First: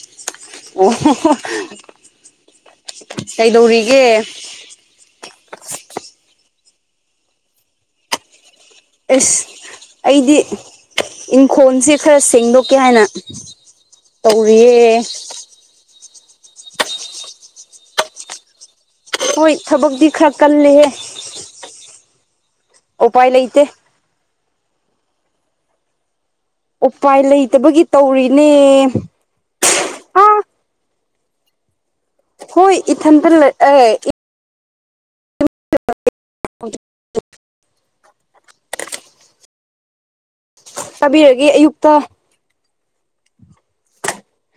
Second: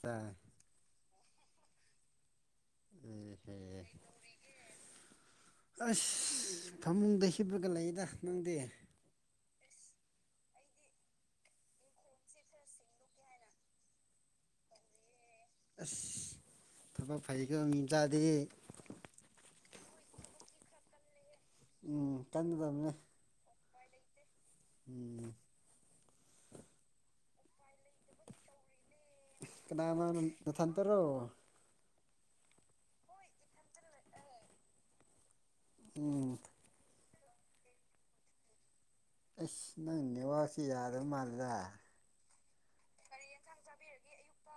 ꯇ [unintelligible] ꯑꯣ [unintelligible] ꯀꯩꯗꯧꯔꯤꯒꯦ [unintelligible] ꯑꯁ ꯐꯃꯨꯡꯗ ꯍꯤꯞꯄꯒ ꯂꯩꯌꯦꯗ ꯅꯪꯗꯤ ꯑꯦꯁ ꯑꯩꯗꯤ ꯏꯪꯈꯣꯜꯁꯦ ꯈꯔ ꯁꯦꯡꯗꯣꯛꯀꯦ ꯍꯥꯏꯅ ꯇꯧꯔꯤꯌꯦ ꯑꯁ ꯊꯕꯛ ꯐꯩꯒ ꯃꯤꯗꯥꯗꯤ ꯍꯣꯏ ꯊꯕꯛꯇꯤ ꯈꯔ ꯀꯜꯂꯦꯍꯦ ꯎꯝ ꯀꯟꯒꯗꯕꯅꯦ ꯎꯄꯥꯏ ꯂꯩꯇ‌ꯦ ꯎꯝ ꯎꯄꯥꯏ ꯂꯩꯇꯕꯒꯤ ꯇꯧꯔꯤꯅꯦ ꯀꯅꯥꯀꯅꯥꯅ‌ꯣ ꯑꯥ ꯅꯊꯟꯇꯔꯣ ꯍꯣꯏ ꯏꯊꯟꯇ ꯂꯩ ꯑ‌ꯦ ꯎꯝ [unintelligible] ꯑꯁ ꯅꯪ ꯅꯦꯋꯥꯁꯤꯦ ꯌꯥꯗ ꯇꯥꯕꯤꯔꯒꯦ ꯃꯥꯜꯂ‌ꯦꯗ ꯑꯌꯨꯛꯇ ꯀꯔꯤ ꯌꯦꯟꯁꯥꯡ ꯆꯥꯕꯤꯔꯒꯦ ꯑꯌꯨꯛꯇ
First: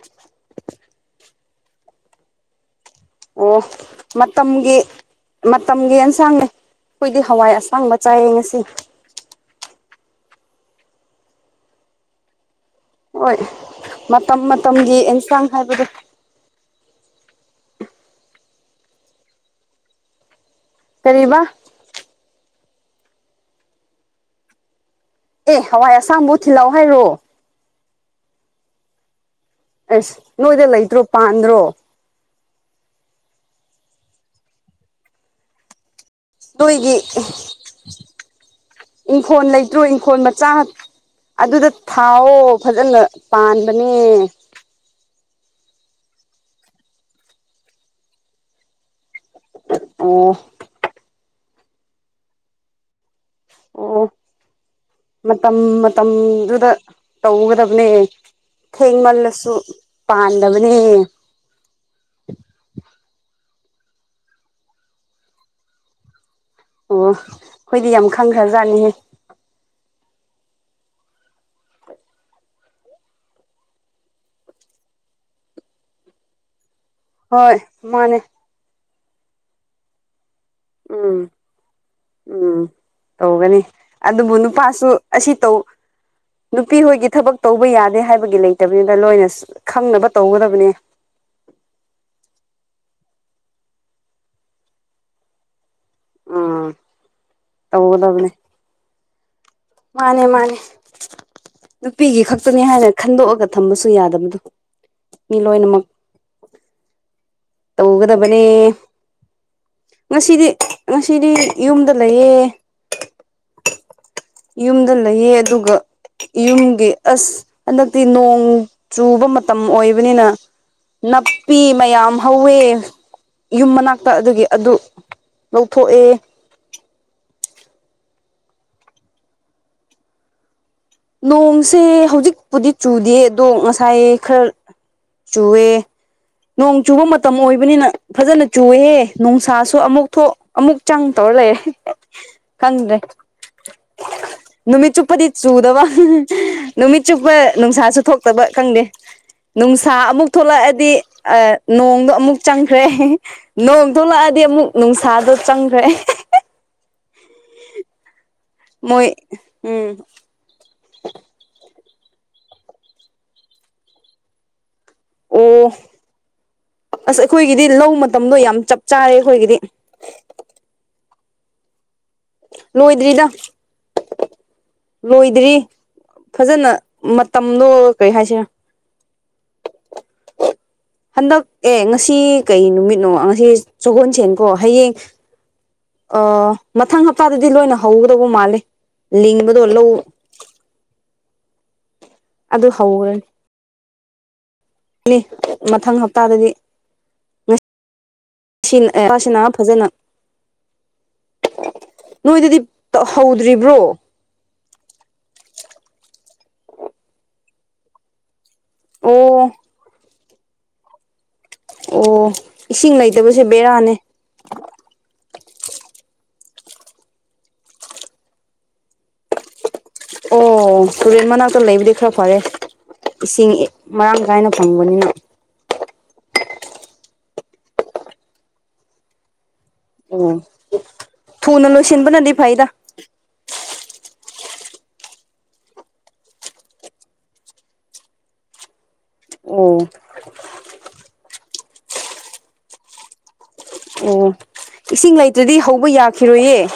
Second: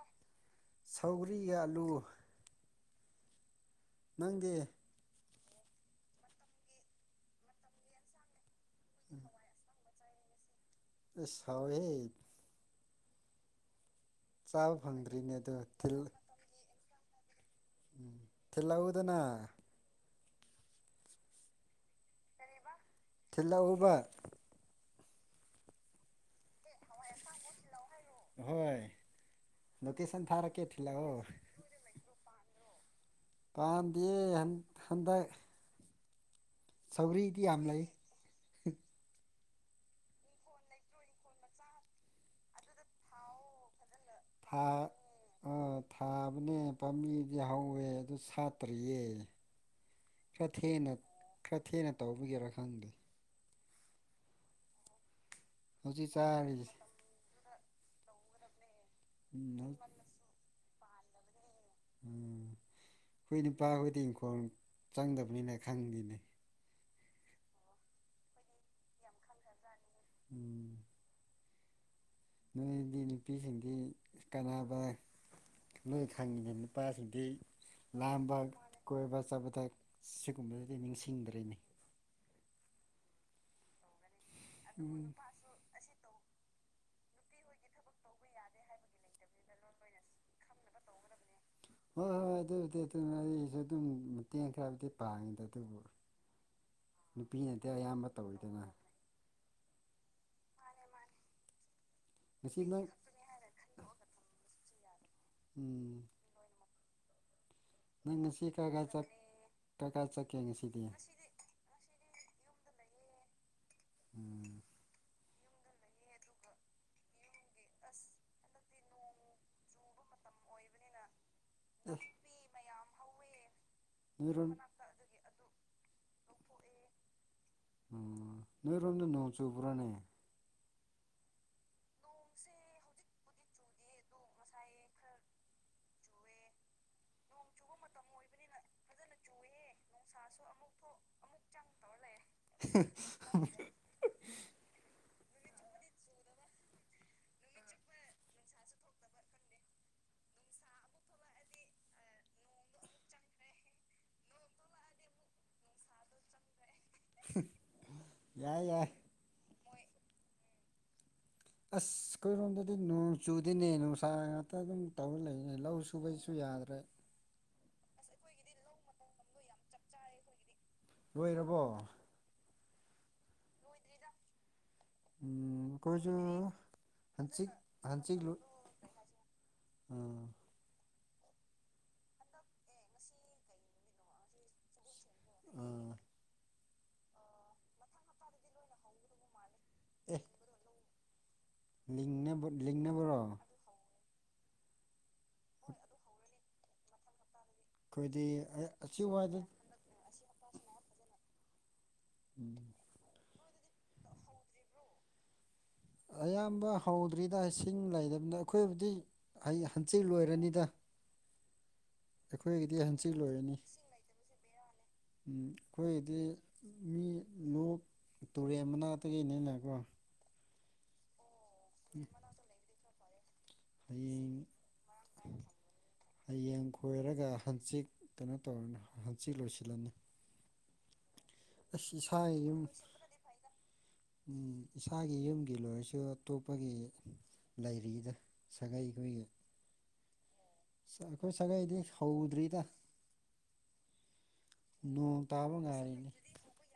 ꯁꯧꯒꯔꯤ ꯑꯥꯜꯂꯨ ꯑꯣ ꯅꯪꯗꯤ ꯃꯇꯝꯒꯤ ꯃꯇꯝꯒꯤ ꯑꯦꯟꯁꯥꯡꯅꯦ ꯑꯩꯈꯣꯏꯗꯤ ꯍꯋꯥꯏ ꯑꯁꯥꯡꯕ ꯆꯥꯏꯌꯦ ꯉꯁꯤ ꯎꯝ ꯑꯁ ꯍꯥꯎꯏꯍ‌ꯦ ꯍꯣꯏ ꯃꯇꯝ ꯆꯥꯕ ꯃꯇꯝꯒꯤ ꯐꯪꯗ꯭ꯔꯤꯅꯦ ꯑꯦꯟꯁꯥꯡ ꯑꯗꯣ ꯍꯥꯏꯕꯗ‌ꯣ ꯊꯤꯜ ꯎꯝ ꯊꯜꯂꯛꯎꯗꯅ ꯀꯔꯤꯕ ꯊꯤꯜꯂꯣꯛꯑ‌ꯣꯕ ꯑꯦ ꯍꯋꯥꯏ ꯑꯁꯥꯕꯨ ꯊꯤꯜꯂꯛꯑꯣ ꯍꯥꯏꯔꯣ ꯍꯣꯏ ꯑꯁ ꯂꯀꯦꯁꯟ ꯅꯣꯏꯗ ꯊꯥꯔꯛꯀ‌ꯦ ꯊꯤꯜꯂꯛ ꯂꯩꯇ꯭ꯔꯣ ꯑꯣ ꯄꯥꯟꯗ꯭ꯔꯣ ꯄꯥꯝꯗꯦ ꯍꯟꯗꯛ ꯅ‌ꯣꯏꯒꯤ ꯁꯧꯒ꯭ꯔꯤꯗꯤ ꯌꯥꯝ ꯂꯩ ꯏꯪꯈꯣꯜ ꯂꯩꯇ꯭ꯔꯣ ꯏꯪꯈꯣꯜ ꯃꯆꯥ ꯑꯗꯨꯗ ꯊꯥꯎꯋ‌ꯣ ꯐꯖꯅ ꯄꯥꯟꯕꯅꯦ ꯊꯥ ꯑꯥ ꯊꯥꯕꯅꯦ ꯄꯥꯝꯕꯤꯗꯤ ꯍꯧꯋꯦ ꯑꯗꯨ ꯁꯥꯠꯇ꯭ꯔꯤꯌꯦ ꯑꯣ ꯈꯔ ꯊꯦꯡꯅ ꯈꯔ ꯊꯦꯡꯅ ꯇꯧꯕꯒꯤꯦꯔ ꯈꯪꯗꯦ ꯑꯣ ꯃꯇꯝ ꯍꯧꯖꯤꯛ ꯆꯥꯔꯤꯁꯦ ꯃꯇꯝꯗꯨꯗ ꯇꯧꯒꯗꯕꯅꯦ ꯊꯦꯡꯃꯜꯂꯁꯨ ꯎꯝ ꯄꯥꯟꯗꯕꯅꯦ ꯎꯝ ꯍꯈꯣꯏ ꯅꯨꯄꯥꯈꯣꯏꯗꯤ ꯏꯪꯈꯣꯜ ꯆꯪꯗꯕꯅꯤꯅ ꯈꯪꯗꯦꯅꯦ ꯑꯣ ꯑꯩꯈꯣꯏꯗꯤ ꯌꯥꯝ ꯈꯪꯈ꯭ꯔꯖꯥꯠꯅꯤꯍꯦ ꯎꯝ ꯅꯣꯏꯗꯤ ꯅꯨꯄꯤꯁꯤꯡꯗꯤ ꯀꯅꯕ ꯅꯣꯏ ꯈꯪꯉꯤꯗ ꯅꯨꯄꯥꯁꯤꯡ ꯑꯩ ꯍꯣꯏ ꯃꯥꯅꯦ ꯂꯥꯝꯕ ꯀꯣꯏꯕ ꯆꯥꯕꯗ ꯁꯤꯒꯨꯝꯕꯗꯗꯤ ꯎꯝ ꯅꯤꯡꯁꯤꯡꯗ꯭ꯔꯤꯅꯤ ꯎꯝ ꯇꯧꯒꯅꯤ ꯑꯗꯨꯕꯨ ꯅꯨꯄꯥꯁꯨ ꯎꯝ ꯑꯁꯤ ꯇꯧ ꯅꯨꯄꯤ ꯍꯣꯏꯒꯤ ꯊꯕꯛ ꯇꯧꯕ ꯌꯥꯗꯦ ꯍꯥꯏꯕꯒꯤ ꯂꯩꯇꯕꯅꯤꯅ ꯂꯣꯏꯅ ꯈꯪꯅꯕ ꯇꯧꯒꯗꯕꯅꯦ ꯍꯣꯏ ꯍꯣꯏ ꯑꯗꯨꯕꯨꯗꯤ ꯑꯗꯨꯅ ꯑꯩꯁꯨ ꯑꯗꯨꯝ ꯃꯇꯦꯡ ꯈ꯭ꯔꯕꯨꯗꯤ ꯄꯥꯡꯉꯤꯗ ꯑꯗꯨꯕꯨ ꯎꯝ ꯅꯨꯄꯤꯅꯗꯤ ꯑꯌꯥꯝꯕ ꯇꯧꯒꯗꯕꯅꯦ ꯇꯧꯋꯤꯗꯅ ꯃꯥꯅꯦ ꯃꯥꯅꯦ ꯅꯨꯄꯤꯒꯤ ꯉꯁꯤ ꯈꯛꯇꯅꯤ ꯅꯪ ꯍꯥꯏꯅ ꯈꯟꯗꯣꯛꯑꯒ ꯊꯝꯕꯁꯨ ꯌꯥꯗꯕꯗꯣ ꯃꯤ ꯂꯣꯏꯅꯃꯛ ꯎꯝ ꯅꯪ ꯇꯧꯒꯗꯕꯅꯦ ꯉꯁꯤ ꯀꯥꯏ ꯀꯥꯏ ꯆꯠ ꯀꯥꯏ ꯀꯥꯏ ꯆꯠꯀꯦ ꯉꯁꯤꯗꯤ ꯉꯁꯤꯗꯤ ꯌꯨꯝꯗ ꯂꯩꯌꯦ ꯎꯝ ꯌꯨꯝꯗ ꯂꯩꯌꯦ ꯑꯗꯨꯒ ꯌꯨꯝꯒꯤ ꯑꯁ ꯍꯟꯗꯛꯇꯤ ꯅꯣꯡ ꯆꯨꯕ ꯃꯇꯝ ꯑꯣꯏꯕꯅꯤꯅ ꯅꯥꯞꯄꯤ ꯑꯦ ꯃꯌꯥꯝ ꯍꯧꯋꯦ ꯌꯨꯝ ꯃꯅꯥꯛꯇ ꯑꯗꯨꯒꯤ ꯅꯣꯏꯔꯣꯝ ꯑꯗꯨ ꯂꯧꯊꯣꯛꯑꯦ ꯎ ꯅꯣꯏꯔꯣꯝꯗ ꯅꯣꯡ ꯆꯨꯕ꯭ꯔꯥꯅꯦ ꯅꯣꯡꯁꯦ ꯍꯧꯖꯤꯛꯄꯨꯗꯤ ꯆꯨꯗꯦ ꯑꯗꯣ ꯉꯁꯥꯏ ꯈꯔ ꯆꯨꯋꯦ ꯅꯣꯡ ꯆꯨꯕ ꯃꯇꯝ ꯃꯇꯝ ꯑꯣꯏꯕꯅꯤꯅ ꯐꯖꯅ ꯆꯨꯑꯦꯍꯦ ꯅꯨꯡꯁꯥꯁꯨ ꯑꯃꯨꯛ ꯊꯣꯛ ꯑꯃꯨꯛ ꯆꯪ ꯇꯧꯔ ꯂꯩꯌꯦ ꯑ ꯅꯨꯃꯤ ꯆꯨꯄꯗꯤ ꯆꯨꯗ ꯋꯥ ꯅꯨꯃꯤꯠ ꯆꯨꯞꯄ ꯅꯨꯡꯁꯥꯁꯨ ꯊꯣꯛꯇꯕ ꯈꯪꯗꯦ ꯅꯨꯡꯁꯥ ꯑꯃꯨꯛ ꯊꯣꯛꯂꯛꯑꯗꯤ ꯅꯣꯡꯗꯣ ꯑꯃꯨꯛ ꯆꯪꯈ꯭ꯔꯦ ꯅꯣꯡ ꯊꯣꯛꯂꯛꯑꯗꯤ ꯑꯃꯨꯛ ꯅꯨꯡꯁꯥꯗꯣ ꯆꯪꯈ꯭ꯔꯦ [unintelligible] ꯃꯣꯏ ꯎꯝ ꯑꯁ ꯑꯩꯈꯣꯏꯔꯣꯝꯗꯗꯤ ꯅꯣꯡ ꯆꯨꯗꯤꯅꯦ ꯅꯨꯡꯁꯥ ꯉꯥꯛꯇ ꯑꯗꯨꯝ ꯇꯧꯅ ꯂꯩꯅꯦ ꯑꯣ ꯂꯧ ꯁꯨꯕꯩꯁꯨ ꯌꯥꯗ꯭ꯔꯦ ꯑꯁ ꯑꯩꯈꯣꯏꯒꯤꯗꯤ ꯂꯧ ꯃꯇꯝꯗꯣ ꯌꯥꯝ ꯆꯞ ꯆꯥꯔꯦ ꯑꯩꯈꯣꯏꯒꯤꯗꯤ ꯂꯣꯏꯔꯕꯣ ꯅꯣꯏꯗ꯭ꯔꯤꯗ ꯎ ꯀꯈꯣꯏꯁꯨ ꯐꯖꯅ ꯍꯧꯖꯤꯤ ꯃꯇꯝꯗꯣ ꯀꯩ ꯍꯧꯥꯟꯖꯤꯤ ꯂꯨ ꯍꯥꯏꯁꯤꯔꯥ ꯑꯝ ꯍꯟꯗꯛ ꯑꯦ ꯉꯁꯤ ꯀꯩ ꯅꯨꯃꯤꯠꯅꯣ ꯉꯁꯤ ꯁꯒꯣꯜꯁꯦꯟꯀꯣ ꯍꯌꯦꯡ ꯑꯥ ꯑ ꯃꯊꯪ ꯍꯞꯇꯥꯗꯗꯤ ꯂꯣꯏꯅ ꯍꯧꯒꯗꯧꯕ ꯃꯥꯜꯂꯦ ꯂꯤꯡꯕꯗꯣ ꯂꯧ ꯑꯗꯨ ꯂꯤꯡꯕꯣꯔꯣ ꯍꯧꯈ꯭ꯔꯅꯤ ꯃꯊꯪ ꯍꯞꯇꯥꯗꯤ ꯑꯩꯈꯣꯏꯗꯤ ꯉꯁꯤ ꯑꯁꯤ ꯄꯁꯤꯅꯥ ꯋꯥꯏꯗ ꯐꯖꯅ ꯎꯝ ꯅꯣꯏꯗꯗꯤ ꯍꯧꯗ꯭ꯔꯤꯕ꯭ꯔꯣ ꯑꯌꯥꯝꯕ ꯍꯧꯗ꯭ꯔꯤꯗ ꯏꯁꯤꯡ ꯂꯩꯕꯅꯤꯅ ꯑꯩꯈꯣꯏꯕꯨꯗꯤ ꯍ ꯑꯣ ꯁꯟꯆꯤ ꯂꯣꯏꯔꯅꯤꯗ ꯑꯣ ꯑꯩꯈꯣꯏꯒꯤꯗꯤ ꯏꯁꯤꯡ ꯍꯟꯆꯤꯜ ꯂꯩꯇꯕꯁꯦ ꯂꯣꯏꯔꯅꯤ ꯕꯦꯔꯥꯅꯦ ꯎꯝ ꯑꯩꯈꯣꯏꯒꯤꯗꯤ ꯃꯤ ꯂꯣꯛ ꯇꯨꯔꯦꯟ ꯃꯅꯥꯛꯇꯒꯤꯅꯤꯅꯀꯣ ꯑꯣ ꯇꯨꯔꯦꯟ ꯃꯅꯥꯛꯇ ꯂꯩꯕꯨꯗꯤ ꯈꯔ ꯐꯔꯦ ꯏꯁꯤꯡ ꯃꯔꯥꯡ ꯍꯌꯦꯡ ꯀꯥꯏꯅ ꯐꯪꯕꯅꯤꯅ ꯍꯌꯦꯡ ꯈꯣꯏꯔꯒ ꯍꯪꯆꯤꯛ ꯀꯩꯅꯣ ꯇꯧꯔꯅꯤ ꯍꯟꯆꯤꯛ ꯂꯣꯏꯁꯤꯜꯂꯝꯅꯤ ꯑꯣ ꯊꯨꯅ ꯂꯣꯏꯁꯤꯟꯕꯅꯗꯤ ꯏꯁꯥꯒꯤ ꯌꯨꯝ ꯐꯩꯗ ꯎꯝ ꯏꯁꯥꯒꯤ ꯌꯨꯝꯒꯤ ꯂꯣꯏꯔꯁꯨ ꯑꯇꯣꯞꯄꯒꯤ ꯂꯩꯔꯤꯗ ꯁꯥꯒꯩ ꯑꯩꯈꯣꯏꯒꯤ ꯑꯣ ꯑ [unintelligible] ꯑꯩꯈꯣꯏ ꯁꯥꯒꯩꯗꯤ ꯍꯧꯗ꯭ꯔꯤꯗ ꯑꯣ ꯅꯣꯡ ꯇꯥꯕ ꯉꯥꯏꯔꯤꯅꯤ ꯆꯨꯏꯌꯦ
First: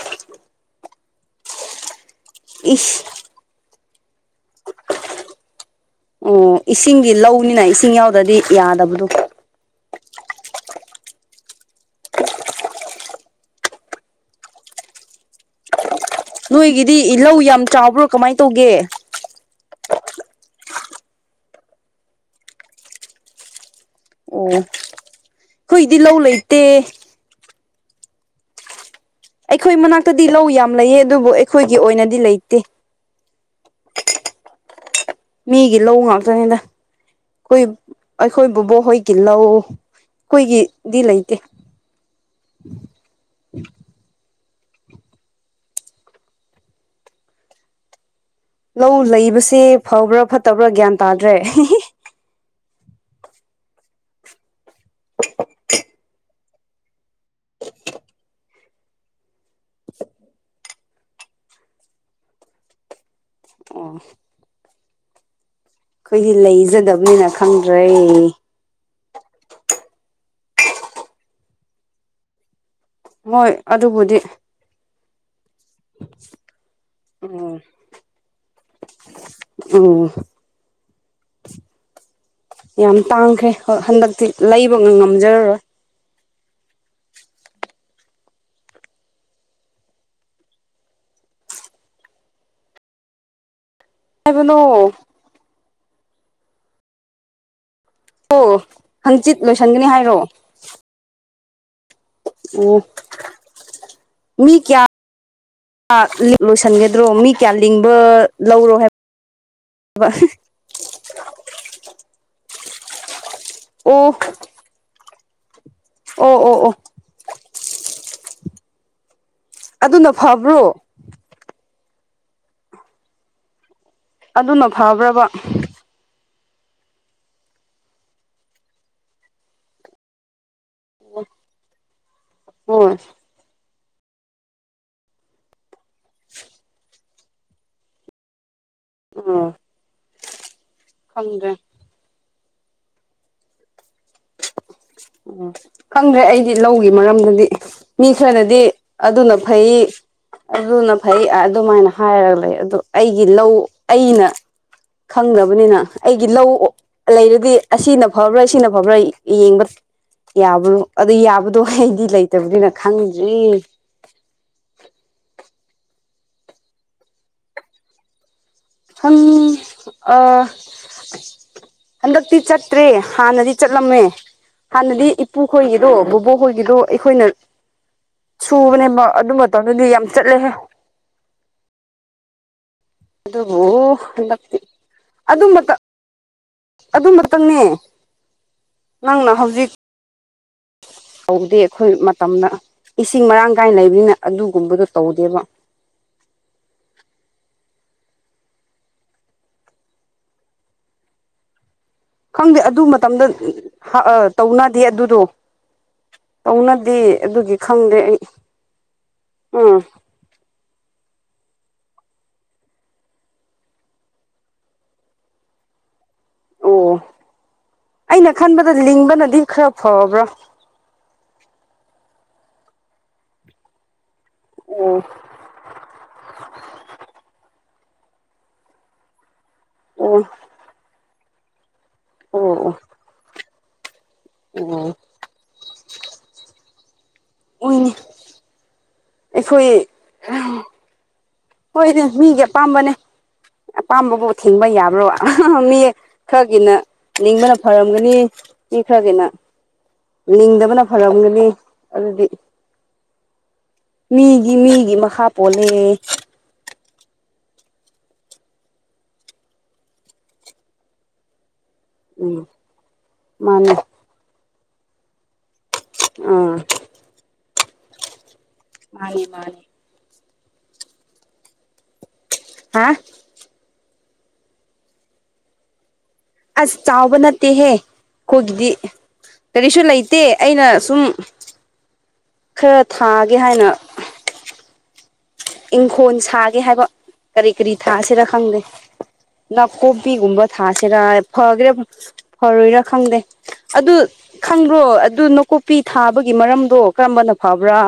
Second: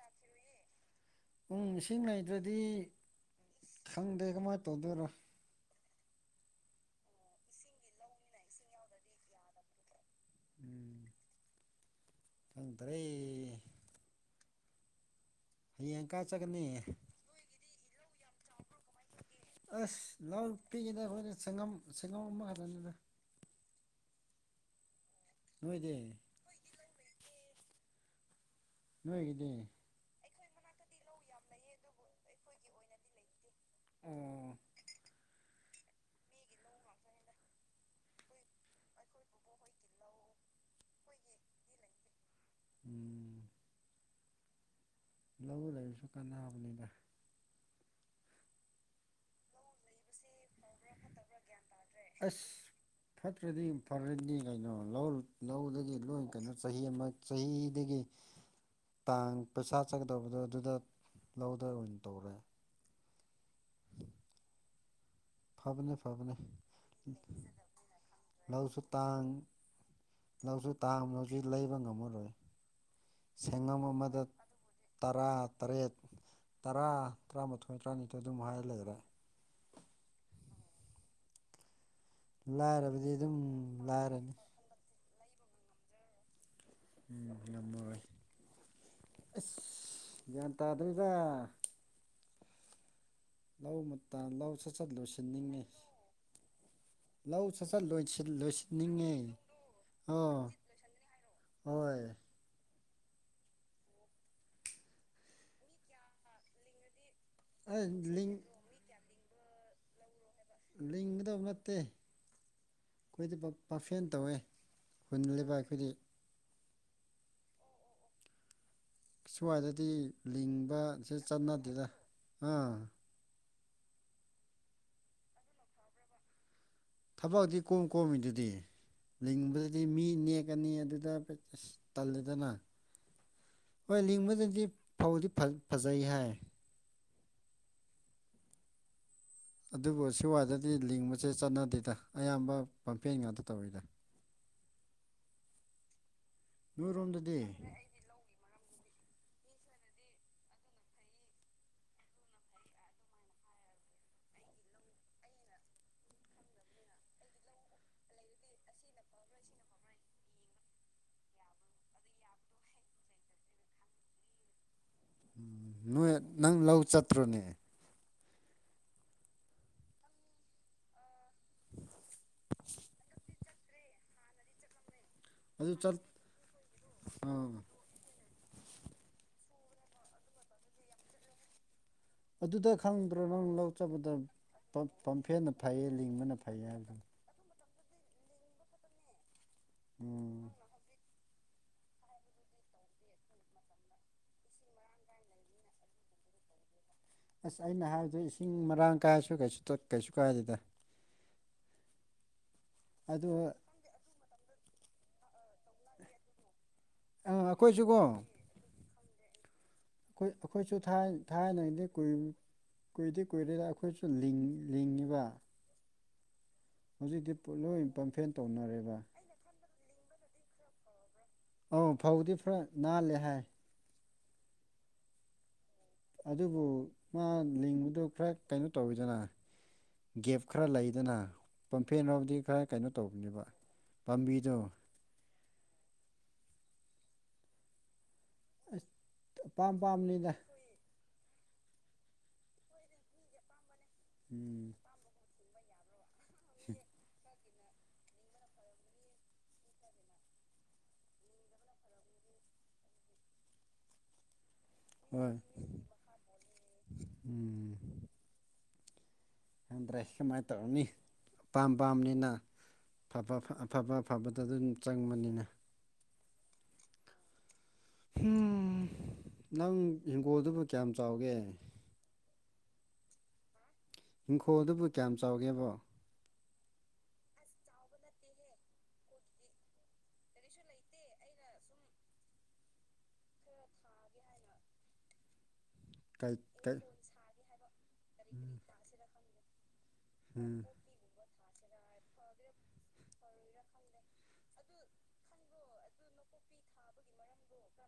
ꯎꯝ ꯏꯁꯤꯡ ꯂꯩꯩꯗ꯭ꯔꯗꯤ ꯏꯁ ꯈꯪꯗꯦ ꯀꯃꯥꯏꯅ ꯇꯧꯗꯣꯏꯔꯣ ꯎꯝ ꯏꯁꯤꯡꯒꯤ ꯂꯧꯅꯤꯅ ꯏꯁꯤꯡ ꯌꯥꯎꯗ꯭ꯔꯗꯤ ꯌꯥꯗꯕꯗꯣ ꯎꯝ ꯈꯪꯇꯔꯦ ꯍꯔꯤꯡꯪꯀ [unintelligible] ꯆꯠ ꯅꯣꯏꯒꯤꯗꯤ ꯏꯜꯍꯧ ꯌꯥꯝ ꯆꯥꯎꯕ꯭ꯔꯣ ꯀꯃꯥꯏꯅ ꯇꯧꯒꯦ ꯑꯁ ꯂꯥꯎ ꯄꯤꯛꯏꯗ ꯑꯩꯈꯣꯏꯅ ꯁꯪꯉꯝ ꯁꯪꯉꯝ ꯑꯃ ꯈꯛꯇꯅꯤꯗ ꯑꯣ ꯅꯣꯏꯗꯤ ꯑꯈꫭꯏꯗꯤ ꯂꯧ ꯂꯩꯇꯦ ꯅꯣꯏꯒꯤꯗꯤ ꯑꯩꯈꯣꯏ ꯃꯅꯥꯛꯇꯗꯤ ꯂꯧ ꯌꯥꯝ ꯂꯩꯌꯦ ꯑꯗꯨꯕꯨ ꯑꯩꯈꯣꯏꯒꯤ ꯑꯣꯏꯅꯗꯤ ꯂꯩꯇꯦ ꯎꯝ ꯃꯤꯒꯤ ꯂꯧ ꯉꯥꯛꯇꯅꯤꯗ ꯑꯩꯈꯣꯏ ꯑꯩꯈꯣꯏꯕꯨꯕꫭꯛ ꯍꯣꯏꯒꯤ ꯂꯧ ꯑꯩꯈꯣꯏꯒꯤꯗꯤ ꯂꯩꯇꯦ ꯎꯝ ꯂꯧ ꯂꯩꯔꯁꯨ ꯀꯥꯟꯕꯅꯤꯗ ꯂꯧ ꯂꯩꯕꯁꯦ ꯐꯕ꯭ꯔꯥ ꯐꯠꯇꯕ꯭ꯔꯥ ꯒ꯭ꯌꯥꯟ ꯇꯥꯗ꯭ꯔꯦ ꯑꯁ ꯐꯠꯇ꯭ꯔꯗꯤ ꯐꯔꯗꯤ ꯀꯩꯅꯣ ꯂꯧ ꯂꯧꯗꯒꯤ ꯂꯣꯏ ꯀꯩꯅꯣ ꯆꯍꯤ ꯑꯃ ꯆꯍꯤꯗꯒꯤ ꯇꯥꯡ ꯄꯩꯁꯥ ꯆꯠꯀꯗꯧꯕꯗꯣ ꯑꯗꯨꯗ ꯂꯧꯗ ꯑꯣꯏꯅ ꯇꯧꯔꯦ [unintelligible] ꯐꯕꯅꯦ ꯑꯩꯈꯣꯏꯗꯤ ꯐꯕꯅꯦ ꯂꯩꯖꯗꯕꯅꯤꯅ ꯈꯪꯗ꯭ꯔꯦ ꯂꯧꯁꯨ ꯇꯥꯡ ꯂꯧꯁꯨ ꯇꯥꯡꯕ ꯍꯧꯖꯤꯛ ꯂꯩꯕ ꯉꯝꯃꯔꯣꯏ ꯍꯣꯏ ꯁꯪꯉꯝ ꯑꯗꯨꯕꯨꯗꯤ ꯑꯃꯗ ꯇꯔꯥ ꯇꯔꯦꯠ ꯇꯔꯥ ꯎꯝ ꯇꯔꯥꯃꯥꯊꯣꯏ ꯇꯔꯥꯅꯤꯊꯣꯏ ꯑꯗꯨꯝ ꯍꯥꯏꯔ ꯂꯩꯔ‌ꯦ ꯎꯝ ꯌꯥꯝ ꯂꯥꯏꯔꯕꯗꯤ ꯑꯗꯨꯝ ꯇꯥꯡꯈ꯭ꯔꯦ ꯍꯟꯗꯛꯇꯤ ꯂꯥꯏꯔꯅꯤ ꯂꯩꯕ ꯉꯝꯖꯔꯔꯣꯏ ꯎꯝ ꯉꯝꯃꯔꫭꯏ ꯑꯁ ꯒ꯭ꯌꯥꯟ ꯇꯥꯗꯔ‌ꯦꯗ ꯂꯧ ꯃꯇꯥꯡ ꯂꯧ ꯍꯥꯏꯕꯅꯣ ꯁꯠꯆꯠ ꯂꯣꯏꯁꯤꯟꯅꯤꯡꯉꯤ ꯂꯧ ꯁꯠꯆꯠ ꯂꯣꯏꯁꯤ ꯑꯣ ꯂꯣꯏꯁꯤꯟꯅꯤꯡꯉꯦ ꯍꯪꯆꯤꯠ ꯂꯣꯏꯁꯤꯟꯒꯅꯤ ꯍꯥꯏꯔꯣ ꯑꫭ ꯍꯣꯏ ꯑꯣ ꯃꯤ ꯀꯌꯥ ꯂꯣꯏꯁꯤꯟꯒꯗ꯭ꯔꯣ ꯃꯤ ꯑꯩ ꯀꯌꯥꯜꯂꯤꯡꯕ ꯂꯤꯡ ꯂꯧꯔꯣ ꯍꯥꯏꯕ ꯂꯤꯡꯒꯗꯕ ꯅꯠꯇꯦ ꯑꯩꯈꯣꯏꯗꯤ ꯕꯐꯦꯟ ꯑꯣ ꯇꯧꯋꯦ ꯍꯨꯟꯂꯦꯕ ꯑꯩꯈꯣꯏꯗꯤ ꯑꯣ ꯑꯣ ꯑꯣ ꯁ꯭ꯋꯥꯏꯗꯗꯤ ꯑꯗꯨꯅ ꯐꯕ꯭ꯔꯣ ꯂꯤꯡꯕꯁꯦ ꯆꯠꯅꯗꯦꯗ ꯍꯥ ꯑꯗꯨꯅ ꯐꯕ꯭ꯔꯥꯕ ꯊꯕꯛꯗꯤ ꯀꯣꯝ ꯀꯣꯝꯃꯤꯗꯨꯗꯤ ꯂꯤꯡꯕꯗꯨꯗꯤ ꯃꯤ ꯅꯦꯛꯀꯅꯤ ꯑꯗꯨꯗꯁ ꯇꯜꯂꯦꯗꯅ ꯍꯣꯏ ꯍꯣꯏ ꯂꯤꯡꯕꯅꯗꯤ ꯐꯧꯗꯤ ꯐꯖꯩ ꯍꯥꯏ ꯎꯝ ꯑꯗꯨꯕꯨ ꯁꯋꯥꯏꯗꯗꯤ ꯂꯤꯡꯕꯁꯦ ꯈꯪꯗ꯭ꯔꯦ ꯆꯠꯅꯗꯦꯗ ꯑꯌꯥꯝꯕ ꯄꯝꯐꯦꯟ ꯉꯥꯛꯇ ꯇꯧꯋꯤꯗ ꯎꯝ ꯈꯪꯗ꯭ꯔꯦ ꯑꯩꯗꯤ ꯂꯧꯒꯤ ꯅꯣꯏꯔꯣꯝꯗꯗꯤ ꯃꯔꯝꯗꯗꯤ ꯃꯤ ꯈꯔꯅꯗꯤ ꯑꯗꯨꯅ ꯐꯩ ꯑꯗꯨꯅ ꯐꯩ ꯑꯗꯨꯃꯥꯏꯅ ꯍꯥꯏꯔꯒ ꯂꯩ ꯑꯗꯨ ꯑꯩꯒꯤ ꯂꯧ ꯑꯩꯅ ꯈꯪꯗꯔꯕꯅꯤꯅ ꯑꯩꯒꯤ ꯂꯧ ꯂꯩꯔꯗꯤ ꯑꯁꯤꯅ ꯐꯕ꯭ꯔꯥ ꯁꯤꯅ ꯐꯕ꯭ꯔꯥ ꯌꯦꯡꯕ ꯌꯥꯕꯅꯣ ꯑꯗꯣ ꯌꯥꯕꯗꯣ ꯑꯩꯗꯤ ꯂꯩꯇꯕꯅꯤꯅ ꯈꯪꯗ꯭ꯔꯤ ꯎꯝ ꯅꯣꯏ ꯅꯪ ꯂꯧ ꯆꯠꯇ꯭ꯔꯣꯅꯦ ꯍꯝ ꯑꯥ ꯍꯟꯗꯛꯇꯤ ꯆꯠꯇ꯭ꯔꯦ ꯍꯥꯟꯅꯗꯤ ꯆꯠꯂꯝꯃꯦ ꯍꯥꯟꯅꯗꯤ ꯑꯗꯨ ꯏꯄꯨꯈꯣꯏꯒꯤꯗꯣ ꯆꯠ ꯕꯣꯕꯣꯛ ꯈꯣꯏꯒꯤꯗꯣ ꯑꯩꯈꯣꯏꯅ ꯑꯥ ꯁꯨꯕꯅꯦꯕ ꯑꯗꯨ ꯃꯇꯝꯗꯨꯗꯤ ꯌꯥꯝ ꯆꯠꯂꯦꯍꯦ ꯑꯗꯨꯗ ꯈꯪꯗ꯭ꯔꯣ ꯅꯪ ꯑꯗꯨꯕꯨ ꯂꯧꯆꯕꯗ ꯍꯟꯗꯛꯇꯤ ꯄꯝꯐꯦꯟꯅ ꯐꯩꯌꯦ ꯂꯤꯡꯕꯅ ꯐꯩꯌꯦ ꯍꯥꯏꯕꯗꯨ ꯑꯃꯇꯪꯅꯦ ꯅꯪꯅ ꯍꯧꯖꯤꯛ ꯎꯝ ꯇꯧꯗꯦ ꯑꯩꯈꯣꯏ ꯃꯇꯝꯅ ꯏꯁꯤꯡ ꯃꯔꯥꯡ ꯀꯥꯏꯅ ꯂꯩꯕꯅꯤꯅ ꯑꯗꯨꯒꯨꯝꯕꯗꯣ ꯇꯧꯗꯦꯕ ꯑꯁ ꯑꯩꯅ ꯍꯥꯏꯕꯗꯣ ꯏꯁꯤꯡ ꯃꯔꯥꯡ ꯀꯥꯏꯁꯨ ꯀꯩꯁꯨ ꯇꯥ ꯀꯩꯁꯨ ꯀꯥꯏꯗꯦꯗ ꯈꯪꯗꯦ ꯑꯗꯨ ꯃꯇꯝꯗ ꯇꯧꯅꯗꯦ ꯑꯗꯨꯗꯣ ꯇꯧꯅꯗꯤ ꯑꯗꯨꯒꯤ ꯑꯩꯈꯣꯏꯁꯨꯀꯣ ꯈꯪꯗꯦ ꯑꯩ ꯎꯝ ꯑꯩꯈꯣꯏ ꯑꯩꯈꯣꯏꯁꯨ ꯊꯥꯏꯅ ꯊꯥꯏꯅꯗꯤ ꯀꯨꯏ ꯀꯨꯏꯗꯤ ꯀꯨꯏꯔꯦꯗ ꯑꯩꯈꯣꯏꯁꯨ ꯂꯤꯡ ꯂꯤꯡꯉꯤꯕ ꯑꯣ ꯍꯧꯖꯤꯛꯇꯤ ꯂꯣꯏ ꯄꯝꯐꯦꯟ ꯑꯩꯅ ꯈꯟꯕꯗ ꯇꯧꯅꯔꯦꯕ ꯂꯤꯡꯕꯅꯗꯤ ꯈꯔ ꯐꯕ꯭ꯔꯥ ꯑꯥ ꯐꯧꯗꯤ ꯄꯨꯔꯥ ꯅꯥꯜꯂꯦ ꯍꯥꯏ ꯑꯣ ꯑꯗꯨꯕꯨ ꯃꯥ ꯂꯤꯡꯕꯗꯨꯣ ꯈꯔ ꯀꯩꯅꯣ ꯇꯧꯋꯤꯗꯅ ꯑꯣ ꯒꯦꯞ ꯈꯔ ꯂꯩꯗꯅ ꯄꯝꯐꯦꯟ ꯅꯥꯕꯨꯗꯤ ꯑꯣ ꯑꯣ ꯈꯔ ꯀꯩꯅꯣ ꯇꯧꯕꯅꯦꯕ ꯄꯥꯝꯕꯤꯗꯣ ꯑꯣ ꯑꯣꯏꯅꯦ ꯑꯁ ꯑꯩꯈꯣꯏ ꯍꯣꯏꯗ ꯃꯤꯒꯤ ꯑꯄꯥꯝꯕꯅꯦ ꯑꯄꯥꯝꯕꯕꯨ ꯎꯝ ꯊꯤꯡꯕ ꯌꯥꯕ꯭ꯔꯣ ꯃꯤ ꯈꯔꯒꯤꯅ ꯅꯤꯡꯕꯅ ꯐꯔꯝꯒꯅꯤ ꯃꯤ ꯈꯔꯒꯤꯅ ꯂꯤꯡꯗꯕꯅ ꯐꯔꯝꯒꯅꯤ ꯑꯗꯨꯗꯤ ꯃꯤꯒꯤ ꯃꯤꯒꯤ ꯃꯈꯥ ꯍꯣꯏ ꯄꯣꯜꯂꯦ ꯎꯝ ꯈꯪꯗ꯭ꯔꯦ ꯁꯨꯃꯥꯏꯟ ꯇꯧꯔꯅꯤ ꯑꯄꯥꯝ ꯄꯥꯝꯅꯤꯅ ꯎꯝ ꯐꯕ ꯃꯥꯅꯦ ꯑꯐꯕ ꯑꯐꯕꯗꯣ ꯑꯗꯨꯝ ꯆꯪꯕꯅꯤꯅ ꯑꯥ ꯃꯥꯅꯦ ꯃꯥꯅꯦ ꯅꯪ ꯏꯪꯒꯣꯜꯗꯨꯕꯨ ꯀꯌꯥꯝ ꯆꯥꯎꯒꯦ ꯍꯥ ꯏꯪꯈꯣꯜ ꯑꯗꯨꯕꯨ ꯀꯌꯥꯝ ꯆꯥꯎꯒꯦꯕꯣ ꯑꯁ ꯆꯥꯎꯕ ꯅꯠꯇꯦꯍꯦ ꯑꯩꯈꯣꯏꯒꯤꯗꯤ ꯀꯔꯤꯁꯨ ꯂꯩꯇꯦ ꯑꯩꯅ ꯁꯨꯝ ꯈꯔ ꯊꯥꯒꯦ ꯍꯥꯏꯅ ꯏꯪꯈꯣꯜ ꯀꯩ ꯁꯥꯒꯦ ꯀꯩ ꯍꯥꯏꯕ ꯀꯔꯤ ꯀꯔꯤ ꯊꯥꯁꯤꯔ ꯈꯪꯗꯦ ꯅꯥꯀꯣꯄꯤꯒꯨꯝꯕ ꯎꯝ ꯊꯥꯁꯤꯔ ꯐꯒꯦꯔꯥ ꯐꯔꯣꯏꯔꯥ ꯈꯪꯗꯦ ꯑꯗꯨ ꯈꯪꯕ꯭ꯔꯣ ꯑꯗꯨ ꯅꯥꯀꯨꯞꯄꯤ ꯊꯥꯕꯒꯤ ꯃꯔꯝꯗꯣ ꯀꯔꯝꯕꯅ ꯐꯕ꯭ꯔꯥ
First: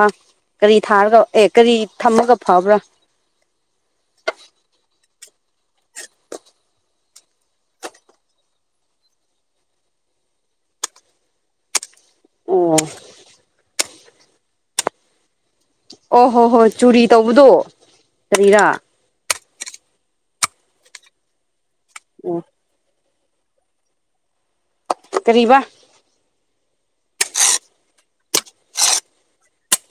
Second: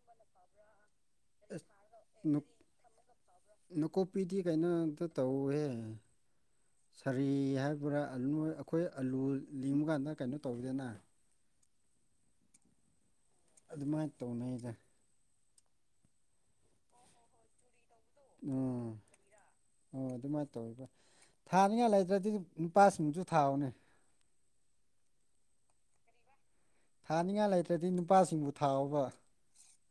ꯀꯔꯤ ꯊꯥꯔꯒ ꯑꯦ ꯑꯁ ꯀꯔꯤ ꯊꯝꯃꯒ ꯅꯥ ꯐꯕ꯭ꯔꯥ ꯅꯥꯀꯨꯞꯄꯤꯗꯤ ꯀꯩꯅꯣ ꯑꯝꯇ ꯇꯧꯍꯦ ꯁꯥꯔꯤ ꯍꯥꯏꯕ꯭ꯔꯥ ꯑꯂꯨ ꯑꯩꯈꯣꯏ ꯑꯂꯨ ꯂꯤꯡꯕ ꯀꯥꯟꯗ ꯀꯩꯅꯣ ꯇꯧꯋꯤꯗꯅ ꯑꯣ ꯑꯗꯨꯃꯥꯏꯟ ꯇꯧꯅꯩꯗ ꯑꯣ ꯍꯣ ꯍꯣꯏ ꯆꯨꯔꯤ ꯇꯧꯕꯗꯣ ꯀꯔꯤꯔꯥ ꯎꯝ ꯑꯣ ꯑꯗꯨꯃꯥꯏꯅ ꯇꯧꯔꯤꯕ ꯊꯥꯅꯤꯡꯉꯥꯏ ꯂꯩꯇ꯭ꯔꯗꯤ ꯑꯣ ꯅꯨꯄꯥꯁꯤꯡꯖꯨ ꯊꯥꯎꯑꯣꯅꯦ ꯀꯔꯤꯕꯥ ꯊꯥꯅꯤꯡꯉꯥꯏ ꯂꯩꯇ꯭ꯔꯗꯤ ꯅꯨꯄꯥꯁꯤꯡꯕꯨ ꯊꯥꯑꯣꯕ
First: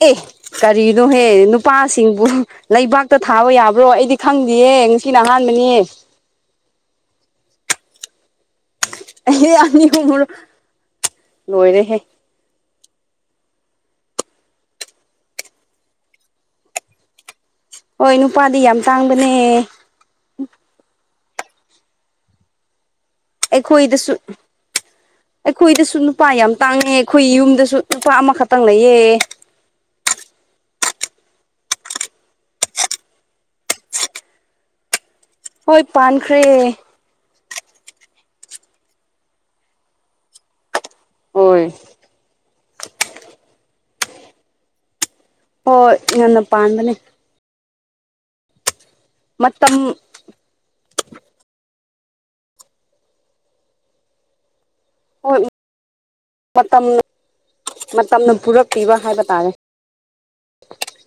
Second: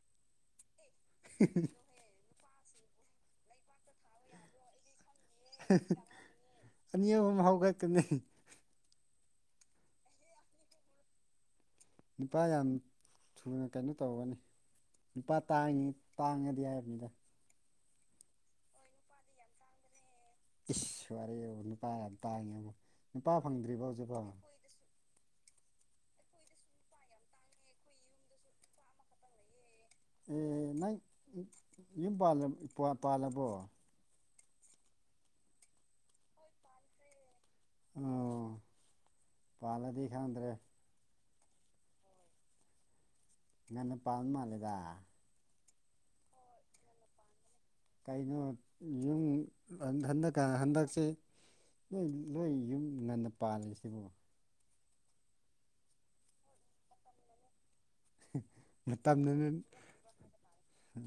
ꯑꯦ ꯀꯔꯤꯅꯣꯍꯦ ꯅꯨꯄꯥꯁꯤꯡꯕꯨ ꯂꯩꯕꯥꯛꯇ ꯊꯥꯕ ꯌꯥꯕ꯭ꯔꯣ ꯑꯩꯗꯤ ꯈꯪꯗꯦꯌꯦ ꯉꯁꯤꯅ ꯑꯍꯥꯟꯕꯅꯤ ꯑꯅꯤ ꯑꯍꯨꯝ ꯍꯧꯒꯠꯀꯅꯤ ꯑꯩ ꯌꯥꯅꯤ ꯍꯨꯝꯉꯨꯔꯣ ꯂꯣꯏꯔꯦꯍꯦ ꯅꯨꯄꯥ ꯌꯥꯝ ꯊꯨꯅ ꯀꯩꯅꯣ ꯇꯧꯒꯅꯤ ꯅꯨꯨꯄꯥ ꯇꯥꯡꯉꯅꯤ ꯇꯥꯡꯉꯗꯤ ꯍꯥꯏꯕꯅꯤꯗ ꯍꯣꯏ ꯅꯨꯄꯥꯗꯤ ꯌꯥꯝ ꯇꯥꯡꯕꯅꯦ ꯏꯁ ꯋꯥꯔꯤ ꯅꯨꯄꯥ ꯌꯥꯝ ꯇꯥꯡꯉꯦ ꯑꯃꯨ ꯑꯩꯈꯣꯏꯗꯁꯨ ꯑꯩꯈꯣꯏꯗꯁꯨ ꯅꯨꯄꯥ ꯌꯥꯝ ꯇꯥꯡꯉꯦ ꯑꯩꯈꯣꯏ ꯌꯨꯝꯗꯁꯨ ꯅꯨꯄꯥ ꯑꯃꯈꯛꯇꯪ ꯂꯩꯌꯦ ꯑꯦ ꯅꯪ ꯌꯨꯝ ꯄꯥꯜꯂꯕꯣ ꯍꯣꯏ ꯄꯥꯟꯈ꯭ꯔꯦ ꯑꯣ ꯄꯥꯂꯗꯤ ꯈꯥꯟꯗ꯭ꯔꯦ ꯍꯣꯏ ꯉꯟꯅ ꯄꯥꯜ ꯃꯥꯜꯂꯦꯗ ꯍꯣꯏ ꯉꯟꯅ ꯄꯥꯟꯕꯅꯦ ꯀꯩꯅꯣ ꯌꯨꯝ ꯃꯇꯝ ꯍꯟ ꯍꯟꯗꯛ ꯍꯟꯗꯛꯁꯦ ꯅꯣꯏ ꯂꯣꯏ ꯌꯨꯝ ꯉꯟꯅ ꯄꯥꯜꯂꯤꯁꯤꯕꯨ ꯍꯣꯏ ꯃꯇꯝ ꯃꯇꯝꯅ ꯄꯨꯔꯛꯄꯤꯕ ꯍꯥꯏꯕ ꯇꯥꯔꯦ ꯎ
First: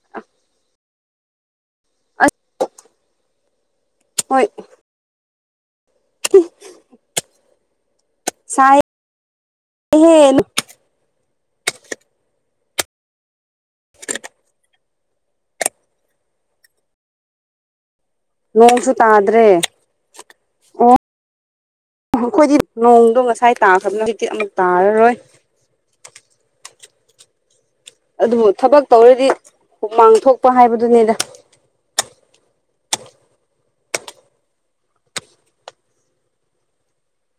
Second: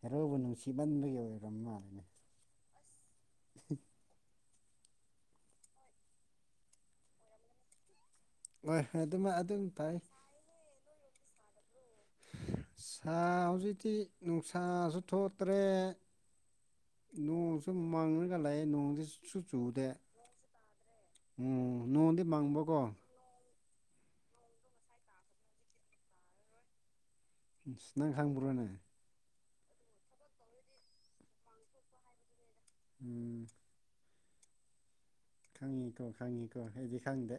ꯍꯦꯔꯣꯏꯕꯨ ꯅꯨꯡꯁꯤꯕꯟꯕꯒꯤ ꯑꯣꯏꯔꯝ ꯃꯥꯜꯂꯤꯅꯦ [unintelligible] [unintelligible] ꯍꯣꯏ [unintelligible] ꯍꯣꯏ ꯍꯣꯏ ꯑꯗꯨꯃ ꯑꯗꯨꯝ ꯇꯥꯏ ꯁꯥꯏꯍꯦ ꯁꯥ ꯍꯧꯖꯤꯛꯇꯤ ꯅꯨꯡꯁꯥꯁꯨ ꯊꯣꯛꯇ꯭ꯔꯦ ꯅꯣꯡꯁꯨ ꯃꯥꯡꯉꯒ ꯂꯥꯛꯑꯦ ꯅꯣꯡꯁꯨ ꯅꯣꯡꯗꯤꯁꯨꯨ ꯇꯥꯗ꯭ꯔꯦ ꯆꯨꯗꯦ ꯑꯣ ꯎ ꯅꯣꯡꯗꯤ ꯃꯪꯕꯒꯣ ꯇꯥꯈꯕꯅꯖꯤꯛꯇꯗꯤ ꯑꯃꯨꯛ ꯇꯥꯔꯔꯣꯏ [unintelligible] ꯑꯗꯨ ꯊꯕꯛ ꯇꯧꯔꯗꯤ ꯍꯃꯥꯡ ꯊꯣꯛꯄ ꯍꯥꯏꯕꯗꯨꯅꯤꯗ [unintelligible] ꯈꯪꯉꯤꯀꯣ ꯈꯪꯉꯤꯀꯣ ꯑꯩꯗꯤ ꯈꯪꯗꯦ